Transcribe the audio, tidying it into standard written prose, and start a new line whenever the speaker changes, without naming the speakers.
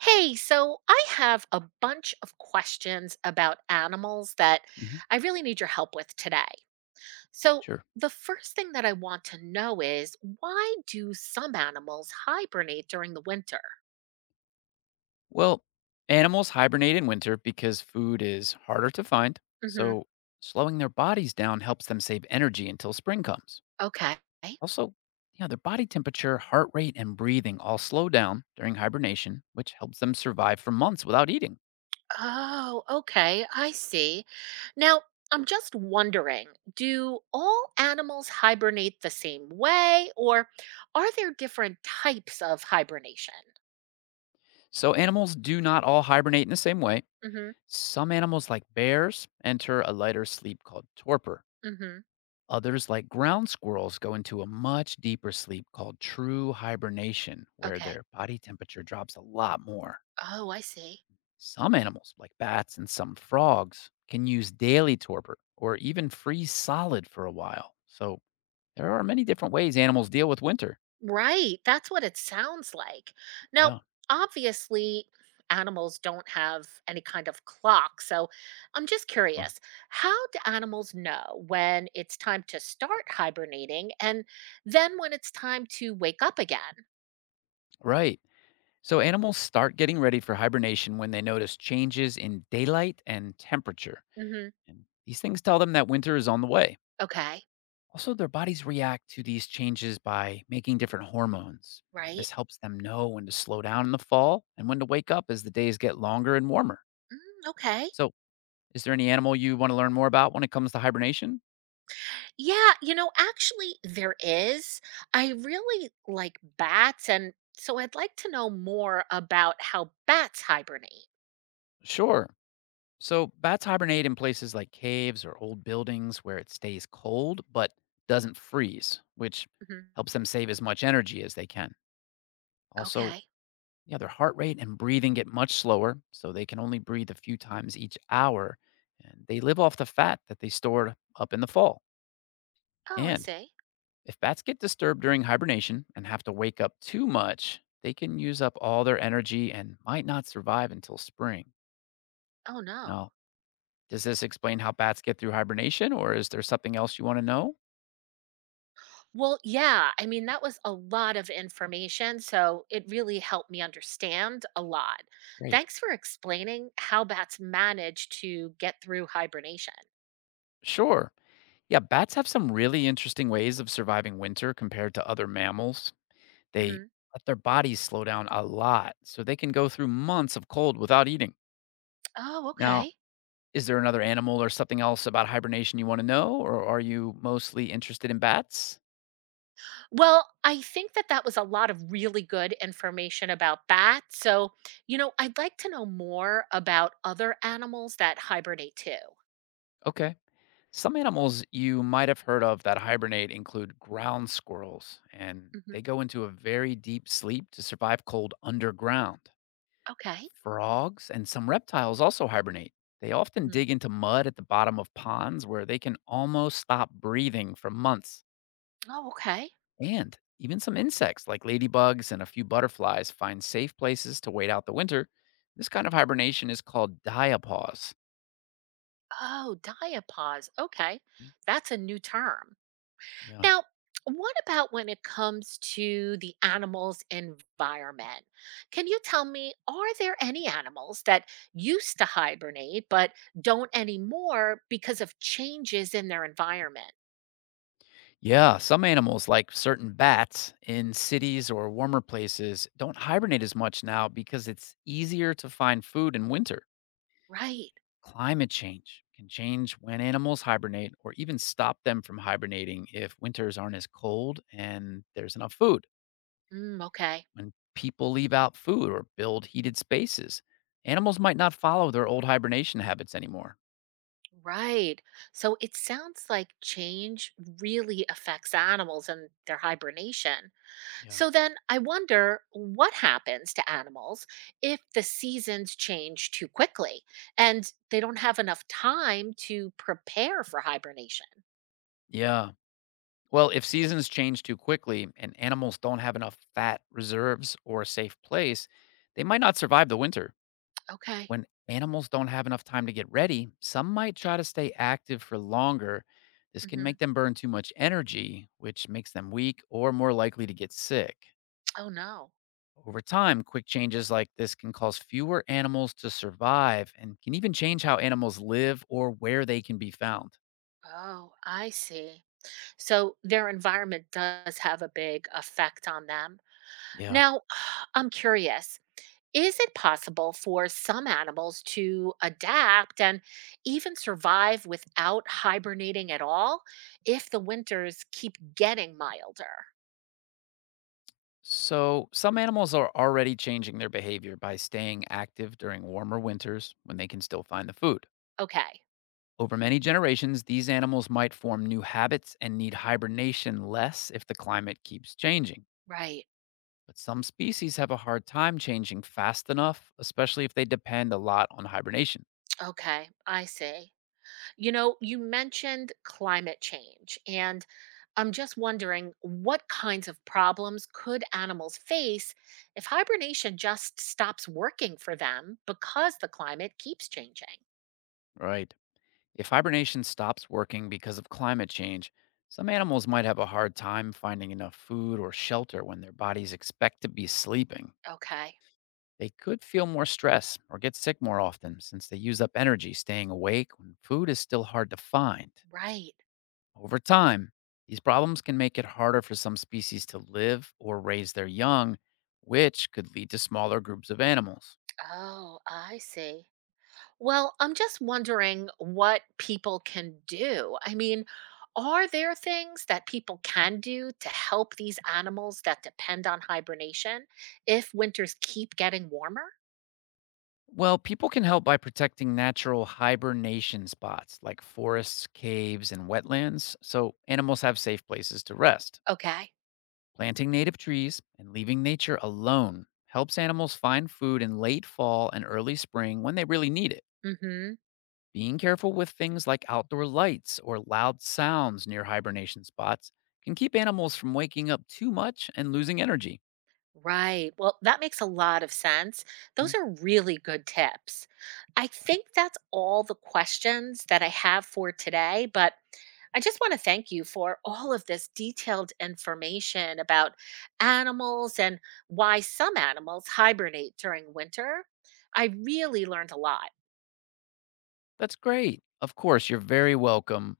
Hey, so I have a bunch of questions about animals that
Mhm.
I really need your help with today. So,
Sure.
the first thing that I want to know is why do some animals hibernate during the winter?
Well, animals hibernate in winter because food is harder to find.
Hmm.
So, slowing their bodies down helps them save energy until spring comes.
Okay.
Also, yeah, their body temperature, heart rate, and breathing all slow down during hibernation, which helps them survive for months without eating.
Oh, okay. I see. Now, I'm just wondering, do all animals hibernate the same way, or are there different types of hibernation?
So, animals do not all hibernate in the same way.
Hmm.
Some animals, like bears, enter a lighter sleep called torpor.
Hmm.
Others, like ground squirrels, go into a much deeper sleep called true hibernation, where
Okay.
their body temperature drops a lot more.
Oh, I see.
Some animals, like bats and some frogs, can use daily torpor or even freeze solid for a while. So there are many different ways animals deal with winter.
Right, that's what it sounds like. Now,
Yeah,
obviously, animals don't have any kind of clock, so I'm just
sure.
curious, how do animals know when it's time to start hibernating and then when it's time to wake up again?
Right. So animals start getting ready for hibernation when they notice changes in daylight and temperature.
Hmm.
And these things tell them that winter is on the way.
Okay,
Also, their bodies react to these changes by making different hormones.
right.
This helps them know when to slow down in the fall and when to wake up as the days get longer and warmer.
Mm, okay.
So, is there any animal you want to learn more about when it comes to hibernation?
Yeah, actually, there is. I really like bats, and so I'd like to know more about how bats hibernate.
Sure. So, bats hibernate in places like caves or old buildings where it stays cold but doesn't freeze, which
Hmm.
helps them save as much energy as they can. Also,
Okay.
yeah, their heart rate and breathing get much slower, so they can only breathe a few times each hour. And they live off the fat that they stored up in the fall.
Oh, I
And
see.
if bats get disturbed during hibernation and have to wake up too much, they can use up all their energy and might not survive until spring.
Oh, no.
Now, does this explain how bats get through hibernation, or is there something else you want to know?
Well, yeah. I mean, that was a lot of information. So it really helped me understand a lot.
Great.
Thanks for explaining how bats manage to get through hibernation.
Sure. Yeah, bats have some really interesting ways of surviving winter compared to other mammals. They
Hmm.
let their bodies slow down a lot, so they can go through months of cold without eating.
Oh,
Now,
okay.
is there another animal or something else about hibernation you want to know, or are you mostly interested in bats?
Well, I think that that was a lot of really good information about bats. So, I'd like to know more about other animals that hibernate too.
Okay. Some animals you might have heard of that hibernate include ground squirrels, and
Hmm.
they go into a very deep sleep to survive cold underground.
Okay.
Frogs and some reptiles also hibernate. They often
Hmm.
dig into mud at the bottom of ponds where they can almost stop breathing for months.
Oh, okay.
And even some insects like ladybugs and a few butterflies find safe places to wait out the winter. This kind of hibernation is called diapause.
Oh, diapause. Okay. That's a new term.
Yeah.
Now, what about when it comes to the animal's environment? Can you tell me, are there any animals that used to hibernate but don't anymore because of changes in their environment?
Yeah. Some animals, like certain bats in cities or warmer places, don't hibernate as much now because it's easier to find food in winter.
Right.
Climate change can change when animals hibernate or even stop them from hibernating if winters aren't as cold and there's enough food.
Mm, okay.
When people leave out food or build heated spaces, animals might not follow their old hibernation habits anymore.
Right. So it sounds like change really affects animals and their hibernation.
Yeah.
So then I wonder what happens to animals if the seasons change too quickly and they don't have enough time to prepare for hibernation.
Yeah. Well, if seasons change too quickly and animals don't have enough fat reserves or a safe place, they might not survive the winter.
Okay.
When animals don't have enough time to get ready, some might try to stay active for longer. This can
Hmm.
make them burn too much energy, which makes them weak or more likely to get sick.
Oh, no.
Over time, quick changes like this can cause fewer animals to survive and can even change how animals live or where they can be found.
Oh, I see. So their environment does have a big effect on them.
Yeah.
Now, I'm curious. Is it possible for some animals to adapt and even survive without hibernating at all if the winters keep getting milder?
So, some animals are already changing their behavior by staying active during warmer winters when they can still find the food.
Okay,
Over many generations, these animals might form new habits and need hibernation less if the climate keeps changing.
right.
But some species have a hard time changing fast enough, especially if they depend a lot on hibernation.
Okay, I see. You know, you mentioned climate change, and I'm just wondering what kinds of problems could animals face if hibernation just stops working for them because the climate keeps changing?
Right. If hibernation stops working because of climate change, some animals might have a hard time finding enough food or shelter when their bodies expect to be sleeping.
Okay,
They could feel more stress or get sick more often since they use up energy staying awake when food is still hard to find.
right.
Over time, these problems can make it harder for some species to live or raise their young, which could lead to smaller groups of animals.
Oh, I see. Well, I'm just wondering what people can do. I mean, are there things that people can do to help these animals that depend on hibernation if winters keep getting warmer?
Well, people can help by protecting natural hibernation spots like forests, caves, and wetlands, so animals have safe places to rest.
Okay.
Planting native trees and leaving nature alone helps animals find food in late fall and early spring when they really need it.
Mm hmm.
Being careful with things like outdoor lights or loud sounds near hibernation spots can keep animals from waking up too much and losing energy.
Right. Well, that makes a lot of sense. Those
Mm.
are really good tips. I think that's all the questions that I have for today, but I just want to thank you for all of this detailed information about animals and why some animals hibernate during winter. I really learned a lot.
That's great. Of course, you're very welcome.